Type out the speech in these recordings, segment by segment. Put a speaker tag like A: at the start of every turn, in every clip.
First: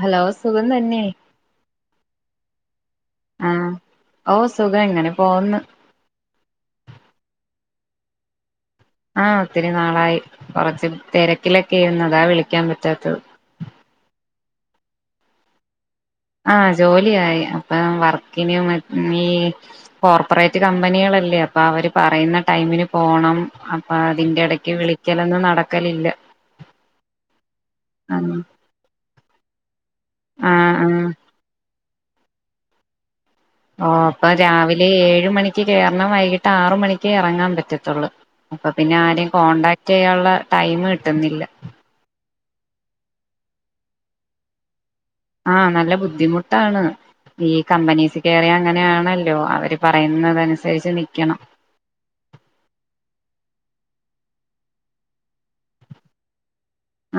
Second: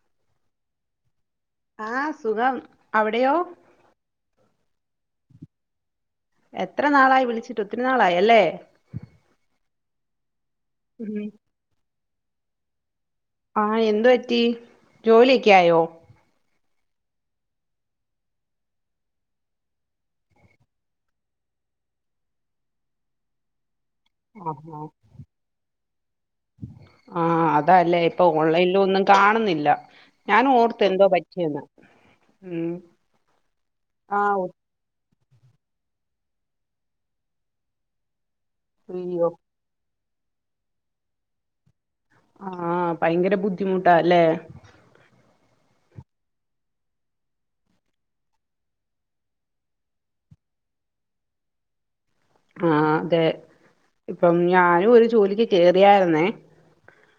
A: Hello സുഖം തന്നെ.
B: ആ സുഖം അവിടെയോ?
A: ആഹ് ഓ സുഖം ങ്ങനെ പോന്ന്.
B: എത്ര നാളായി വിളിച്ചിട്ട് ഒത്തിരി നാളായല്ലേ?
A: ആ ഒത്തിരി നാളായി കൊറച്ച്
B: ഉം
A: തെരക്കിലൊക്കെര്ന്നു അതാ വിളിക്കാൻ പറ്റാത്തത്.
B: ആ എന്ത് പറ്റി ജോലിയൊക്കെ ആയോ
A: ആ ജോലിയായി അപ്പം വർക്കിന് മ ഈ കോർപ്പറേറ്റ് കമ്പനികളല്ലേ? അപ്പൊ അവര് പറയുന്ന ടൈമിന് പോണം. അപ്പ അതിന്റെ ഇടക്ക്
B: ആഹാ
A: വിളിക്കലൊന്നും നടക്കലില്ല
B: ആ അതാല്ലേ ഇപ്പൊ
A: ആഹ്
B: ഓൺലൈനൊന്നും കാണുന്നില്ല. ഞാനും ഓർത്ത്
A: ആഹ് ആഹ്
B: എന്തോ പറ്റിയന്ന് ഉം
A: ആ അപ്പൊ
B: ആഹ്
A: രാവിലെ ഏഴ് മണിക്ക് കേ റണം വൈകിട്ട് ആറ് മണിക്കേ എറങ്ങാൻ പറ്റത്തുള്ളൂ അപ്പൊ പിന്നെ ആരേം
B: അയ്യോ
A: കോണ്ടാക്ട് ചെയ്യാനുള്ള ടൈം കിട്ടുന്നില്ല
B: ആഹ ഭയങ്കര ബുദ്ധിമുട്ടാ ല്ലേ
A: ആഹ നല്ല ബുദ്ധിമുട്ടാണ് ഈ കമ്പനീസ് കയറിയ അങ്ങനേണല്ലോ അവര് പറയുന്നതനുസരിച് നിക്കണം
B: [inaudible] ആഹ അതെ ഇപ്പം ഞാനും ഒരു ജോലിക്ക് കയറിയായിരുന്നേ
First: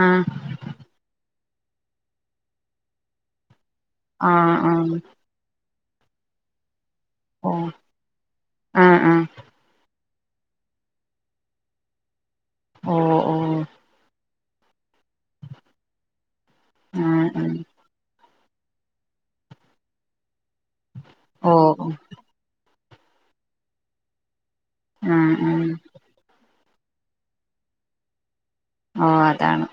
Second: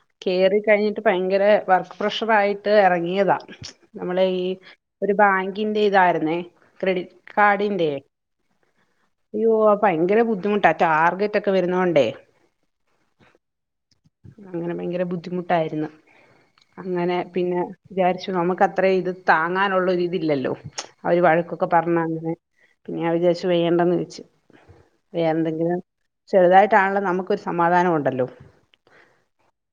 A: ആഹ്
B: കേറി കഴിഞ്ഞിട്ട് ഭയങ്കര വർക്ക് പ്രഷറായിട്ട് എറങ്ങിയതാ നമ്മളെ ഈ
A: ആഹ് ആഹ്
B: ഒരു ബാങ്കിന്റെ ഇതായിരുന്നേ ക്രെെഡിറ്റ്
A: ഓ
B: കാർഡിന്റെറെ
A: ആഹ് ആഹ്
B: അയ്യോ ഭയങ്കര ബുദ്ധിമുട്ടാ ടാർഗറ്റ് ഒക്കെ വരുന്നോണ്ടേ
A: ഓ ഓ
B: അങ്ങനെ ഭയങ്കര ബുദ്ധിമുട്ടായിരുന്നു അങ്ങനെ
A: ആഹ് ആഹ്
B: പിന്നെ വിചാരിച്ച നമുക്ക് അത്ര ഇത് താങ്ങാനുള്ളൊരിതില്ലല്ലോ അവര് ഒരു
A: ഓ
B: വഴക്കൊക്കെ
A: ഓ
B: പറഞ്ഞ അങ്ങനെ പിന്നെ ഞാൻ വിചാരിച്ച് വേണ്ടെന്ന് വെച്ച്
A: ആഹ് ആഹ്
B: വേറെന്തെങ്കിലും ചെറുതായിട്ട് നമുക്ക ഒരു സമാധാനം ഉണ്ടല്ലോ
A: ഓ അതാണ്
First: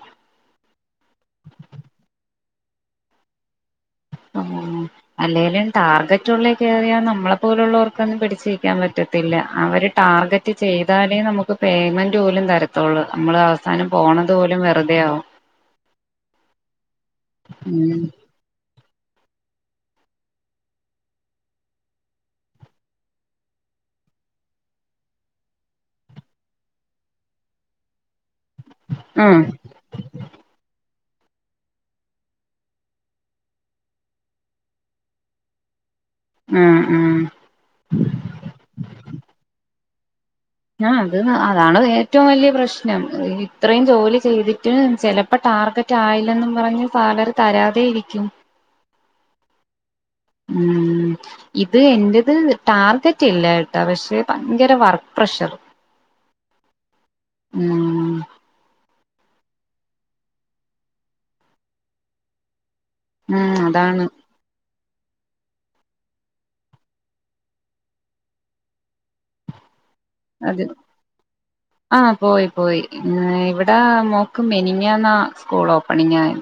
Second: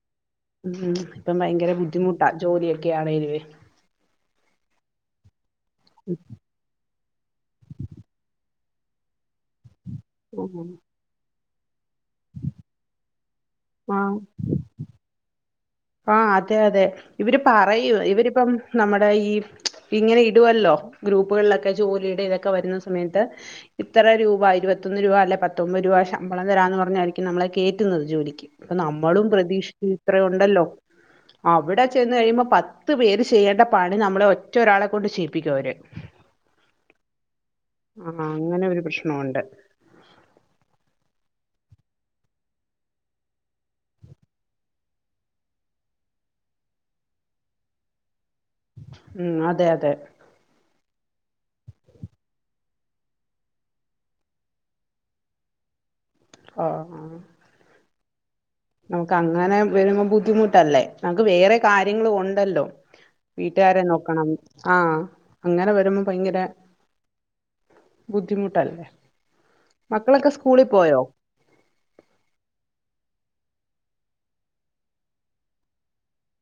B: ഹ്മ്മ് ഇപ്പം ഭയങ്കര ബുദ്ധിമുട്ടാ ജോലിയൊക്കെയവരുവെ
A: ആ അല്ലേലും ടാർഗറ്റുള്ളേ കേറിയാ നമ്മളെ പോലുള്ളവർക്കൊന്നും പിടിച്ചിരിക്കാൻ പറ്റത്തില്ല അവര് ടാർഗറ്റ് ചെയ്താലേ നമുക്ക് പേയ്മെന്റ് പോലും തരത്തുള്ളൂ നമ്മള് അവസാനം പോണതു പോലും വെറുതെ ആകും
B: ആഹ അതെ അതെ ഇവര്
A: ഉം
B: പറയൂ ഇവരിപ്പം നമ്മുടെ ഈ ഇങ്ങനെ ഇടുവല്ലോ ഗ്രൂപ്പുകളിലൊക്കെ ജോലിയുടെ ഇതൊക്കെ വരുന്ന സമയത്ത് ഇത്ര രൂപ ഇരുപത്തൊന്ന് രൂപ അല്ലെ പത്തൊമ്പത് രൂപ ശമ്പളം തരാന്ന് പറഞ്ഞായിരിക്കും നമ്മളെ കയറ്റുന്നത് ജോലിക്ക് അപ്പൊ നമ്മളും
A: ആഹ്
B: പ്രതീക്ഷിക്കും ഇത്രുണ്ടല്ലോ അവിടെ ചെന്ന് കഴിയുമ്പോ പത്ത് പേര് ചെയ്യേണ്ട പണി നമ്മളെ ഒറ്റ ഒരാളെ കൊണ്ട് ചെയ്യിപ്പിക്കും അവര്
A: ഉം ഉം
B: ആഹ അങ്ങനെ ഒരു പ്രശ്നവുണ്ട്
A: ആ അത് അതാണ് ഏറ്റവും വലിയ പ്രശ്നം ഇത്രയും ജോലി ചെയ്തിട്ട് ചെലപ്പോ ടാർഗറ്റ് ആയില്ലെന്നും പറഞ് സാലറി തരാതെ ഇരിക്കും
B: ഉം അതെ അതെ
A: ഉം ഇത് എന്റത് ടാർഗറ്റ് ഇല്ല ട്ടാ പക്ഷെ ഭയങ്കര വർക്ക് പ്രഷർ
B: ആ
A: ഉം
B: നമുക്ക് അങ്ങനെ വരുമ്പോ ബുദ്ധിമുട്ടല്ലേ നമുക്ക് വേറെ കാര്യങ്ങളും ഉണ്ടല്ലോ
A: ഉം
B: വീട്ടുകാരെ
A: അതാണ്
B: നോക്കണം ആ അങ്ങനെ വരുമ്പോ ഭയങ്കര ബുദ്ധിമുട്ടല്ലേ മക്കളൊക്കെ
A: അത്
B: സ്കൂളിൽ പോയോ
A: ആ പോയി പോയി ഇവിടെ മോക്കും മെനിഞാന്നാ സ്കൂൾ ഓപ്പണിംങ്ങായ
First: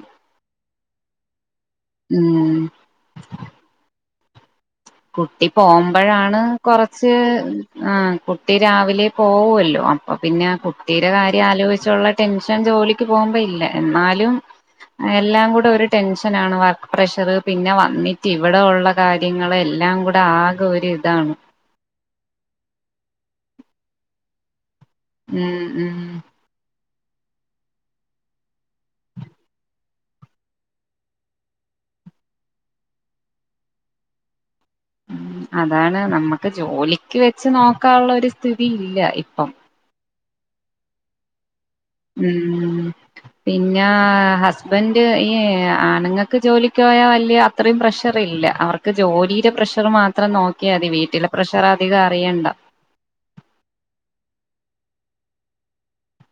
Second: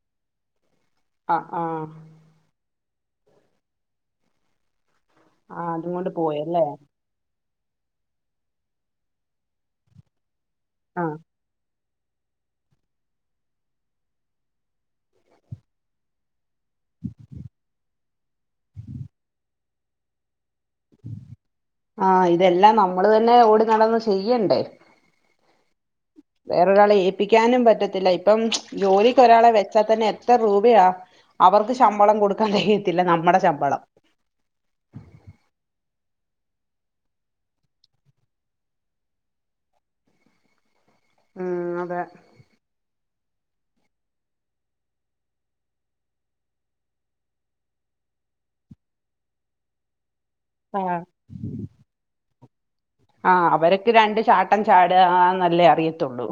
B: അ ആ
A: കുട്ടി
B: ആഹ് അതുകൊണ്ട്
A: പോമ്പോഴാണ്
B: പോയല്ലേ
A: കൊറച്ച് ആ കുട്ടി രാവിലെ പോവൊല്ലോ അപ്പൊ പിന്നെ കുട്ടിയുടെ
B: ആഹ്
A: കാര്യം ആലോചി കുറിച്ചുള്ള ടെൻഷൻ ജോലിക്ക് പോകുമ്പോ ഇല്ല എന്നാലും എല്ലാം കൂടെ ഒരു ടെൻഷനാണ് വർക്ക് പ്രഷറ് പിന്നെ വന്നിട്ട് ഇവിടെ ഉള്ള കാര്യങ്ങളെല്ലാം എല്ലാം കൂടെ ആ
B: ആ ഇതെല്ലാം നമ്മള് തന്നെ ഓടി നടന്ന് ചെയ്യണ്ടേ
A: ഉം ഉം
B: വേറൊരാളെ ഏപ്പിക്കാനും പറ്റത്തില്ല, ഇപ്പം ജോലിക്ക് ഒരാളെ വെച്ചാ തന്നെ എത്ര രൂപയാ അവർക്ക് ശമ്പളം കൊടുക്കാൻ തെകയത്തില്ല, നമ്മടെ ശമ്പളം
A: ഉം അതാണ് നമ്മക്ക് ജോലിക്ക് വെച്ച് നോക്കാള്ള ഒരു സ്ഥിതി ഇല്ല ഇപ്പം
B: ഉം അതെ
A: ഉം പിന്നെ ഹസ്ബൻഡ് ഈ ആണുങ്ങക്ക് ജോലിക്ക് പോയാൽ വല്യ അത്രയും പ്രഷർ ഇല്ല, അവർക്ക് ജോലിലെ പ്രഷർ മാത്രം നോക്കിയാതി,
B: ആഹ്
A: വീട്ടിലെ പ്രഷർ അധികം അറിയണ്ട
B: ആ അവര്ക്ക് രണ്ട് ചാട്ടം ചാട് ആ ന്നല്ലേ അറിയത്തുള്ളൂ.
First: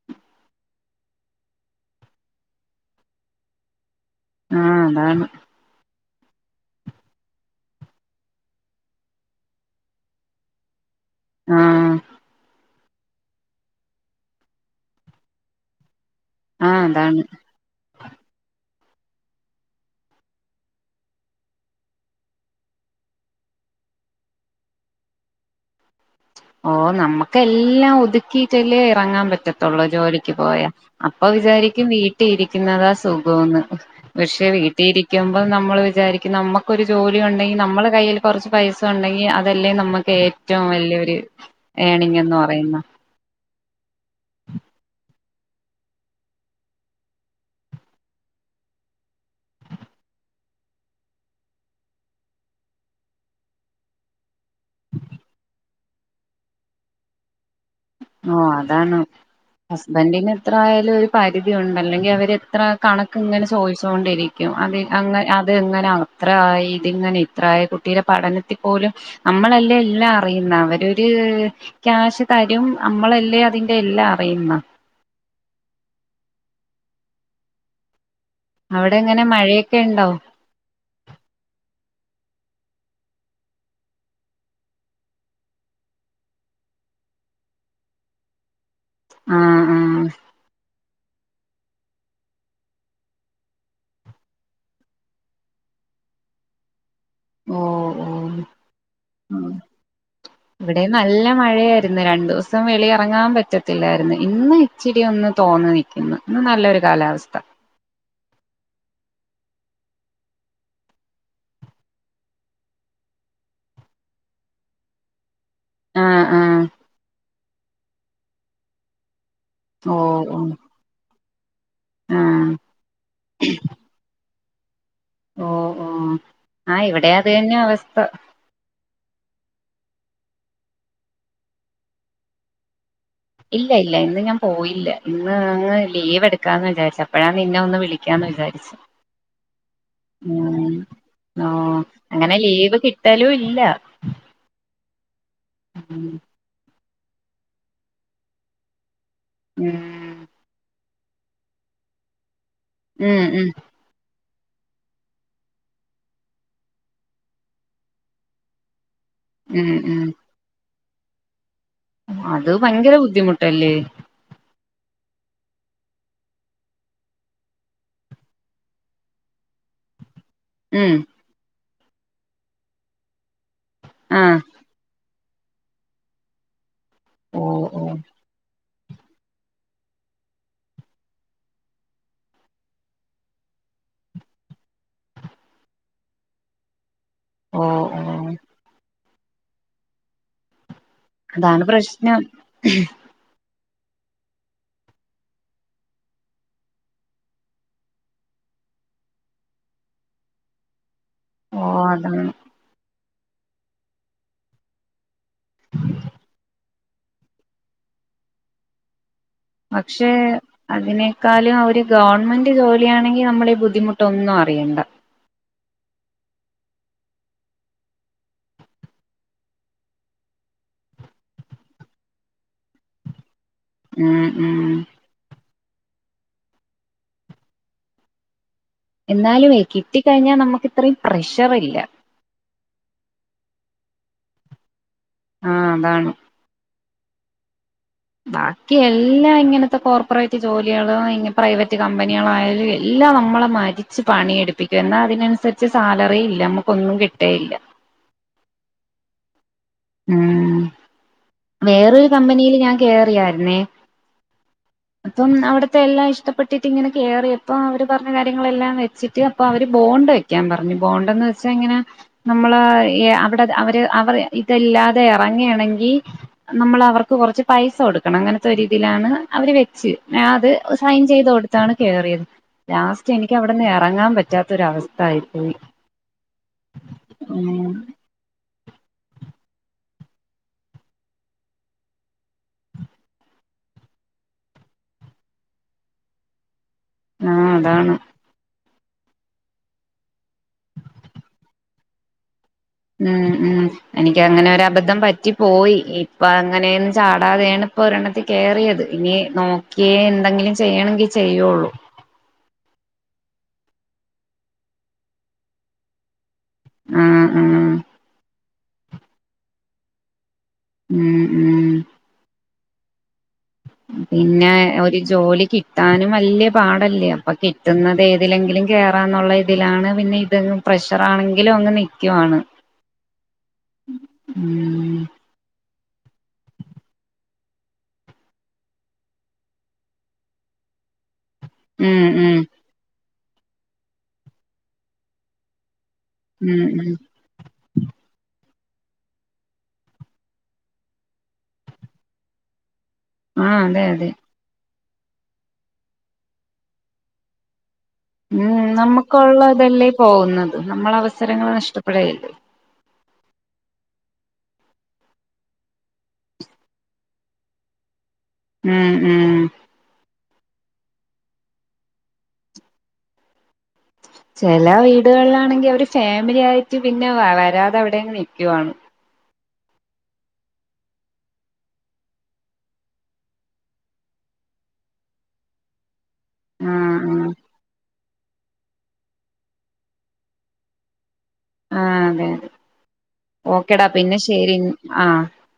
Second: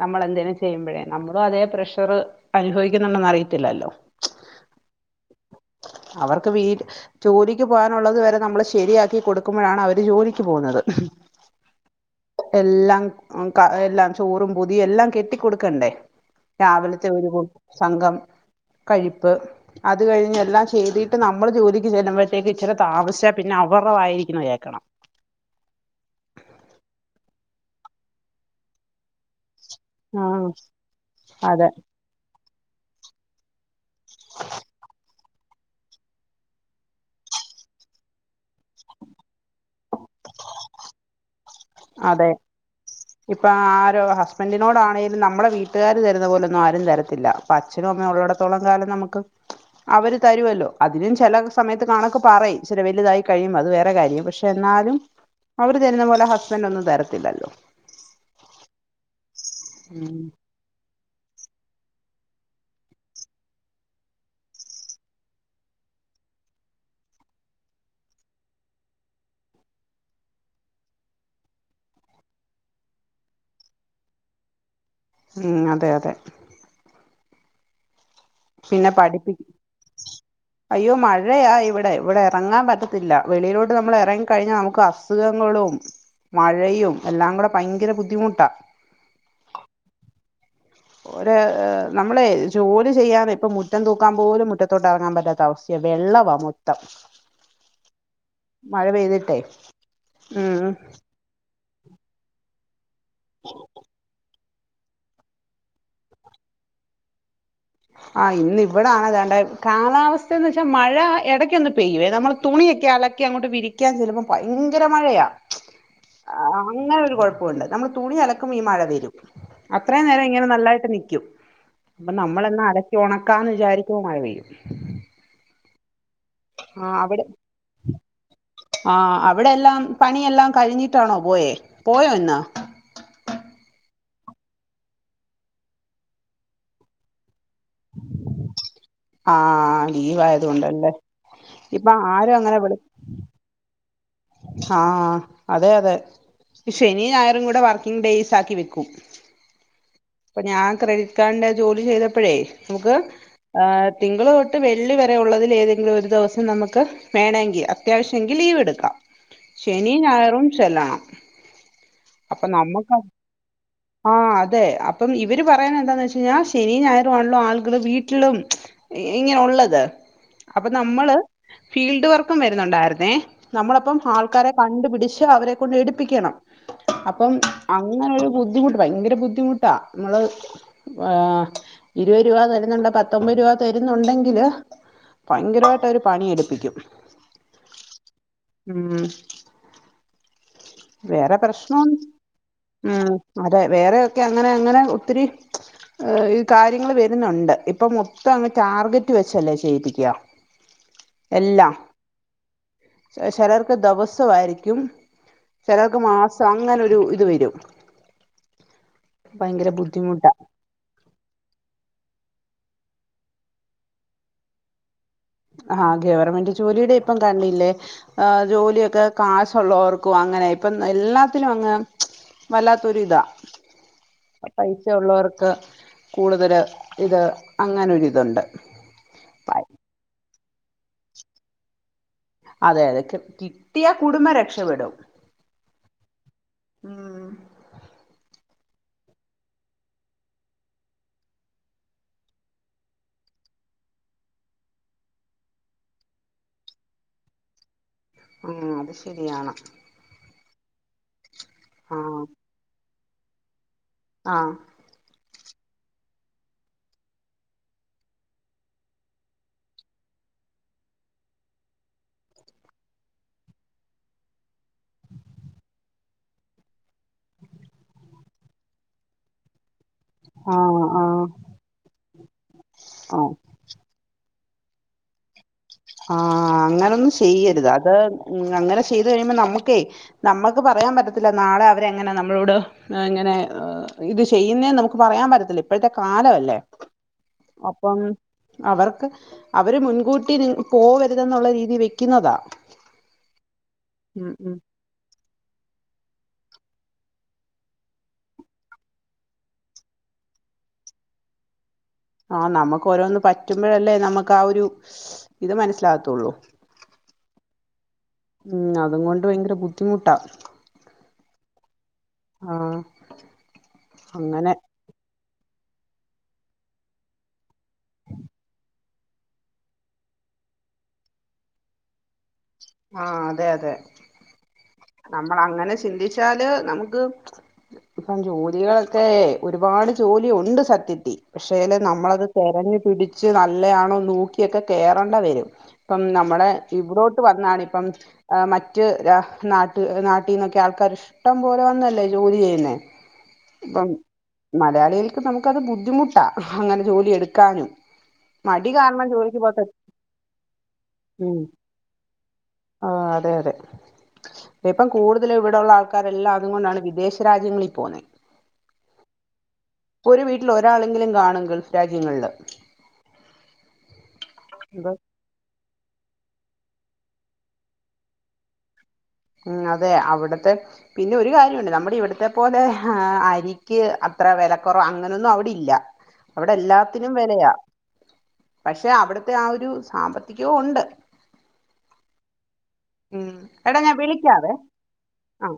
B: നമ്മൾ എന്തേും ചെയ്യുമ്പോ നമ്മളും അതേ പ്രഷർ അനുഭവിക്കുന്നുണ്ടന്ന്‌ അറിയത്തില്ലല്ലോ
A: ആ അതാണ്
B: അവർക്ക് വീ ജോലിക്ക് പോകാനുള്ളത് വരെ നമ്മള് ശരിയാക്കി കൊടുക്കുമ്പോഴാണ് അവര് ജോലിക്ക് പോവുന്നത്
A: ആ
B: എല്ലാം ഒ ക എല്ലാം ചോറും പുതിയും എല്ലാം കെട്ടിക്കൊടുക്കണ്ടേ
A: ആഹ്
B: രാവിലത്തെ
A: അതാണ്
B: ഒരു കൂ സംഘം കഴിപ്പ്, അത് കഴിഞ്ഞ് എല്ലാം ചെയ്തിട്ട് നമ്മൾ ജോലിക്ക് ചെല്ലുമ്പോഴത്തേക്ക് ഇച്ചിര താമസിച്ച പിന്ന [inaudible] അവർ ടെവായിരിക്കുന്ന കേക്കണം
A: ഓ നമ്മക്ക് എല്ലാം ഒതുക്കിയിട്ടല്ലേ ഇറങ്ങാൻ പറ്റ ത്തുള്ള
B: ആ
A: ജോലിക്ക് പോയാ അപ്പൊ
B: അതെ
A: വിചാരിക്കും വീട്ടിൽ ഇരിക്കുന്നതാ സുഗോന്ന്‌ പക്ഷെ വീട്ടിൽ ഇരിക്കുമ്പോൾ നമ്മൾ വിചാരിക്കും നമ്മുക്കൊരു ജോലി ഉണ്ടെങ്കി നമ്മള് കയ്യില് കുറച്ച് പൈസ ഉണ്ടെങ്കിൽ അതല്ലേ നമ്മക്ക് ഏറ്റവും വല്യോരു ഏണിങ്ങന്ന് പറയുന്ന
B: ഇപ്പ ആരൊ ഹസ്ബൻന്റിനോടാണെ നമ്മളെ വീട്ടുകാര് തരുന്ന പോലൊന്നും ആരും തരത്തില്ല. പ്പൊ അച്ഛനും അമ്മേം ഉള്ളടത്തോളം കാലം നമുക്ക് അവര് തരുവല്ലോ, അതിനും ചെല സമയത്ത് കണക്ക് പറയും, ച്ചിരി വലുതായി കഴിയുമ്പോ, അത് വേറെ കാര്യം, പക്ഷെ എന്നാലും അവര് തരുന്ന പോലെ ഹസ്ബൻൻ്റൊന്നും തരത്തില്ലല്ലോ
A: ഓ അതാണ്,
B: ഉം
A: ഹസ്ബൻന്റിന് എത്ര ആയാലും ഒരു പരിധിയ ഉണ്ട അല്ലെങ്കിൽ അവര്ത്ര കണക്ക് ഇങ്ങനെ ചോദിചോണ്ടിരിക്കും അത് അെ [unintelligible] അത് എങ്ങന ഇത്ര ആ ഇതിങ്ങനെ ഇത്രായ കുട്ടിയുടെ പഠനത്തിൽ പോലും നമ്മളല്ലേ എല്ലാം അറിയുന്ന അവരരു ക്യാഷ് തരും നമ്മളല്ലേ അതിന്റെ എല്ലാം അറിയുന്ന
B: ഉം അതെ അതെ പിന്നെ
A: അവിടെ എങ്ങനെ
B: പഠിപ്പിക്കും
A: മഴയൊക്കെ ഉണ്ടോ
B: അയ്യോ മഴയാ ഇവിടെ ഇവിടെ ഇറങ്ങാൻ പറ്റത്തില്ല വെളിയിലോട്ട് നമ്മൾ ഇറങ്ങി കഴിഞ്ഞാൽ നമുക്ക് അസുഖങ്ങളും മഴയും എല്ലാം കൂടെ ഭയങ്കര ബുദ്ധിമുട്ടാ
A: ആഹ് ആഹ
B: ഒര് നമ്മളെ ജോലി ചെയ്യാൻ ഇപ്പൊ മുറ്റം തൂക്കാൻ പോലും മുറ്റത്തോട്ടിറങ്ങാൻ പറ്റാത്ത അവസ്ഥയ വെള്ളവാ മൊത്തം
A: ഓ ഓ
B: മഴ പെയ്തിട്ടേ
A: ഉം
B: ഉം
A: ഇവിടെ നല്ല മഴയ ന്ന് രണ്ടു ദിവസം വെളി ഇറങ്ങാൻ പറ്റത്തില്ലായിരുന്നു ഇന്ന് ച്ചിരി ഒന്ന് തോന്നു നൽക്കുന്നു ഇന്ന് നല്ലൊരു കാലാവസ്ഥ
B: ആഹ ഇന്ന് ഇവിടാണ്താണ്ട കാലാവസ്ഥന്ന് വെച്ചാൽ മഴ ഇടക്ക ഒന്ന് പെയ്യവേ നമ്മൾ തുണി [inaudible] അലക്കി അങ്ങോട്ട് വിരിക്കാൻ ചെല്ലുമ്പോ ഭയങ്കര മഴയാ
A: ആഹ്
B: ആ
A: ആഹ്
B: അങ്ങനെ ഒരു കുഴപ്പവുണ്ട്. നമ്മൾ തുണി അലക്കുമ്പോ ഈ മഴ വരും
A: ഓ
B: അത്രേം നേരം
A: ഓ
B: ഇങ്ങനെ നല്ലായിട്ട് നിക്കും പ്പൊ
A: ആഹ്
B: നമ്മളഎന്നാ അലക്കി ഉണക്കാന്ന് വിചാരിക്കുമ്പ മഴ പെയ്യും
A: ഓ ഓ ആ ഇവിടെ അത് തന്നെ അവസ്ഥ
B: ആ അവിടെ എല്ലാം പണിയെല്ലാം കഴിഞ്ഞിട്ടാണോ പോയേ? പോയോ ഇന്ന്?
A: ഇല്ല ഇല്ല ഇന്ന് ഞാൻ പോയില്ല, ഇന്ന് അങ്ങ് ലീവ് എടുക്കാന്ന് വിചാരിച്ച് അപ്പഴാ നിന്നെ ഒന്ന് വിളിക്കാന്ന് വിചാരിച്ച്
B: ആഹ്
A: ഉം,
B: ലീവായതുകൊണ്ടല്ലേ
A: ആ,
B: ഇപ്പൊ ആരും
A: അങ്ങനെ
B: വിളി
A: ലീവ് കിട്ടലുംല്ല.
B: ആ ആ അതേ അതേ, ഇശെനീ, ഞായറുങ്കൂടെ വർക്കിങ്ങ് ഡേയ്സാക്കി വെക്കും
A: ഉം
B: പ്പ ഞാൻ ക്രെഡിറ്റ് കാർഡിന്റെ ജോലി ചെയ്തപ്പോഴേ നമുക്ക്
A: ഉം
B: ആ തിങ്കള് തൊട്ട് വെള്ളി വരെ ഉള്ളതിൽ ഏതെങ്കിലും ഒരു ദിവസം നമുക്ക് വേണേങ്കിൽ അത്യാവശ്യംങ്കിൽ ലീവ് എടുക്കാം.
A: ഉം ഉം ഉം
B: ശനിംഞായറും ചെല്ലണം അപ്പം
A: അത് ഭയങ്കര
B: നമ്മുക്ക്
A: ബുദ്ധിമുട്ടല്ലേ
B: ആ അതെ- പ്പം ഇവര് പറയന്ന എന്താന്ന് വെച്ച് കഴിഞ്ഞാൽ ശെനിംഞായറും ആണല്ലോ ആളുകള് വീട്ടിലും, ഇങ്ങനെ ഉള്ളത്. അപ്പൊ
A: ഉം
B: നമ്മള് ഫീൽഡ് വർക്കും വരുന്നുണ്ടായിരുന്നേ നമ്മളപ്പം
A: ആഹ്
B: ആൾക്കാരെ കണ്ടുപിടിച്ച് അവരെ കൊണ്ട് എടുപ്പിക്കണം അപ്പം
A: ഓ ഓ
B: അങ്ങനെ ഒരു ബു- ദ്ധിമുട്ട് ഭയങ്കര ബുദ്ധിമുട്ടാ. മ്മള് ഇരുപത് രൂപ തരുന്നുണ്ട് പത്തൊമ്പത് രൂപ തരുന്നുണ്ടെങ്കില് ഭയങ്കരായിട്ട് അവര് പണിയെടുപ്പിക്കും
A: ഓ -ഓ-
B: ഉം, വേറെ പ്രശ്നം ഒന്നും വേറെഒക്കെ അങ്ങനെ അങ്ങനെ ഒത്തിരി - കാര്യങ്ങൾ വരുന്നുണ്ട് ഇപ്പം മൊത്തം അങ്ങ്- ടാർഗറ്റ് വെച്ചല്ലേ ചെയ്പിക്ക
A: ഓ അതാണ്
B: ചിലർക്ക് ദിവസായിരിക്കും ചിലർക്ക് മാസം അങ്ങനൊരു ഒരു ഇത് വരും ഭയങ്കര
A: പക്ഷേ
B: ബുദ്ധിമുട്ടാ
A: അതിനേക്കാലും അവര് ഗവൺമെന്റ് ജോലിയാണെങ്കിൽ നമ്മള്ഈ ബുദ്ധിമുട്ടൊന്നും അറിയണ്ട
B: ആഹ ഗവർമെന്റ്ജോലിയുടെ ഇപ്പം കണ്ടില്ലേ ആജോലിയൊക്കെ കാശുള്ളോർക്കും അങ്ങനെ ഇപ്പം എല്ലാത്തിനും അങ്ങ് വല്ലാത്തൊരു ഇതാ
A: ഉം ഉം
B: പൈസ ഉള്ളോർക്ക് കൂടുതല് ഇത് അങ്ങനൊരിതുണ്ട്
A: എന്നാലും ഇകിട്ടിക്കഴിഞ്ഞാൽ നമുക്ക് ഇത്രയും പ്രഷർഇല്ല
B: അതെ യതെ കിട്ടിയ കുടുംബം രക്ഷപ്പെടും
A: ആ അതാണ്.
B: ഉം,
A: ബാക്കി എല്ലാ ഇങ്ങനത്തെ കോർപ്പറേറ്റ് ജോലികളാ പ്രൈവറ്റ് കമ്പനികള - ല്ല നമ്മളെമരിച്ച് പണിയടുപ്പിക്കും എന്നാ അതിനനുസരിച്ച് സാലറി ഇല്ല നമ്മുക്കൊന്നും കിട്ടേയില്ല.
B: ഉം, അത് ശരിയാണ്.
A: ഉം,
B: ആ
A: വേറൊരു കമ്പനിയിൽ ഞാൻ കേറിയായിരന്നേ..
B: ആഹ?
A: അപ്പം അവിടുത്തെ എല്ലാം ഇഷ്ടപ്പെട്ടിട്ട് ഇങ്ങനെ കേറിയപ്പോ അവര് പറഞ്കാര്യങ്ങളെല്ലാം വെച്ചിട്ട് അപ്പം അവര് ബോണ്ട് വക്കാൻ പറഞ്ഞു ബോണ്ടന്ന് വെച്ചങ്ങനെ നമ്മളായ അവടെ അവര് അവറ് ഇ- ഇതെല്ലാതെ എറങ്ങി ആണങ്കി നമ്മൾ അവർക്ക് കൊറച്ച് പൈസ കൊടുക്കണം അങ്ങനത്തെ രീതിയിലാണ് അവര് വെച്ച് ഞാൻ അത്
B: ആ ആ
A: സൈൻ ചെയ്ത് കൊടുത്താണ് കേയറിയ ലാസ്റ്റ്
B: ആ
A: എനിക്ക് അവിടുന്ന് എറങ്ങാൻ പ റ്റാത്തൊ രഅവസ്ഥ ആയി പോയി
B: ആ.. അങ്ങനൊന്നും ചെയ്യരുത്
A: ഉം
B: അത് അ് അങ്ങനെ ഇത് നമുക്കേയ് നമ്മുക്ക് പറയാൻ പറ്റത്തില്ല നാളെ അവരെങ്ങനെ നമ്മളോട് ഇങ്ങനെ ഇ്.. ഇത് ചെയ്യുന്നേന്ന് നമുക്ക് പറയാൻ പറ്റത്തില്ല ഇപ്പോഴത്തെ കാലം ല്ലേ
A: ആ.. അതാണ്
B: അവർക്ക് അവര് മുൻകൂട്ടി ഇ പോവരുതെന്നുള്ള രീതി വെക്കുന്നതാ
A: ഉം, ഉം, എനിക്ക്
B: ഉം
A: അങ്ങനെ
B: ഉം
A: ഒരബദ്ധം പറ്റി പോയി പ്പ അങ്ങനെയൊന്നും ചാടാതെയാണ് ഇപ്പൊരെണ്ണത്തിൽ കേറിയത് ഇനി നോക്കിയ ന്തെങ്കിലും ചെയ്യണെങ്കിൽ ചെയ്യെളൂ.
B: ആഹ് നമുക്ക് ഓരോന്ന് പറ്റുമ്പഴല്ലേ നമുക്കാഒരു ഇത് മനസ്സിലാകത്തൊള്ളൂ
A: ആ, ആ, ആ, ആ-
B: ഉം, അതും കൊണ്ട് ഭയങ്കര ബുദ്ധിമുട്ടാ..
A: ഉം ഉം
B: ആഹ് അങ്ങനെ
A: പിന്നെ ഒരു ജോലി കിട്ടി കിട്ടാനും വലിയ പാടല്ലേ അപ്പൊ കിട്ടുന്നത് ഏതിലെങ്കിലും കേറാന്നുള്ള ഇതിലാണ് പിന്നെ ഇത് പ്രഷർ ആണെങ്കിലും അങ്ങ് നിൽക്കുവാണ്
B: ആഹ് അതെ അതെ
A: ഉം
B: നമ്മൾ അങ്ങനെ ചിന്തിച്ചാല് നമുക്ക് ഇപ്പം ജോലികളൊക്കെ ഒരുപാട് ജോലി ഉണ്ട് സത്യത്തിൽ പക്ഷേല്
A: ഉം
B: നമ്മളത്
A: ഉം
B: തിരഞ്ഞു പിടിച്ച് നല്ലയാണോ നോക്കിയൊക്കെ കേയറേണ്ട വരും ഇപ്പം നമ്മുടെ
A: ഉം ഉം
B: ഇവിടോട്ട് വ അപ്പം മറ്റ് നാട്ട് നാട്ടിൽന്നൊക്കെ ആൾക്കാർ ഇഷ്ടം പോലെ വന്നല്ലേ ജോലി ചെയ്യുന്നേ
A: ആഹ് അതെ അതെ
B: പക്ക് നമുക്കത് ബുദ്ധിമുട്ടാ അങ്ങനെ ജോലിയ എടുക്കാനും
A: ഉം
B: മടി കാരണം ജോലിക്ക്
A: നമുക്കുള്ള
B: പോവാത്ത
A: ഇതല്ലേ പോകുന്നത് നമ്മളെ
B: ഉം
A: അവസരങ്ങൾ നഷ്ടപ്പെട
B: ആഹ് അതെ അതെ ഇപ്പം കൂടുതലും ഇവിടെള്ള ആൾക്കാരെല്ലാം അതും കൊണ്ടാണ് വിദേശ രാജ്യങ്ങളിൽ പോന്നുന്നത്
A: ഉം ഉം
B: ഒരു വീട്ടിൽ ഒരാളെങ്കിലും കാണും ഗൾഫ് രാജ്യങ്ങളില്
A: ചില വീടുകളിലാണെങ്കിൽ അവര് ഫാമിലി ആയിട്ട് പിന്നെ വരാതെ അവിടെയങ്ങ് നൽക്കുവാണ്
B: ഉം അതെ അവിടത്തെ പിന്നെ ഒരു കാര്യമുണ്ട് നമ്മുടെ ഇവിടത്തെ പോലെ ആ അരിക്ക് അത്ര വിലക്കുറവ അങ്ങനൊന്നും അവിടെ ഇല്ല അവിടെ
A: ആഹ്
B: എല്ലാത്തിനും
A: ആഹ്
B: വിലയാ പക്ഷെ അവിടുത്തെ ആ ഒരു സാമ്പത്തികവും ഉണ്ട്
A: ആഹ് അതെ അതെ
B: ഉം എടാ
A: ഓക്കെടാ
B: ഞാൻ
A: പിന്നെ
B: വിളിക്കാവേ
A: ശെരി ആഹ്
B: ആ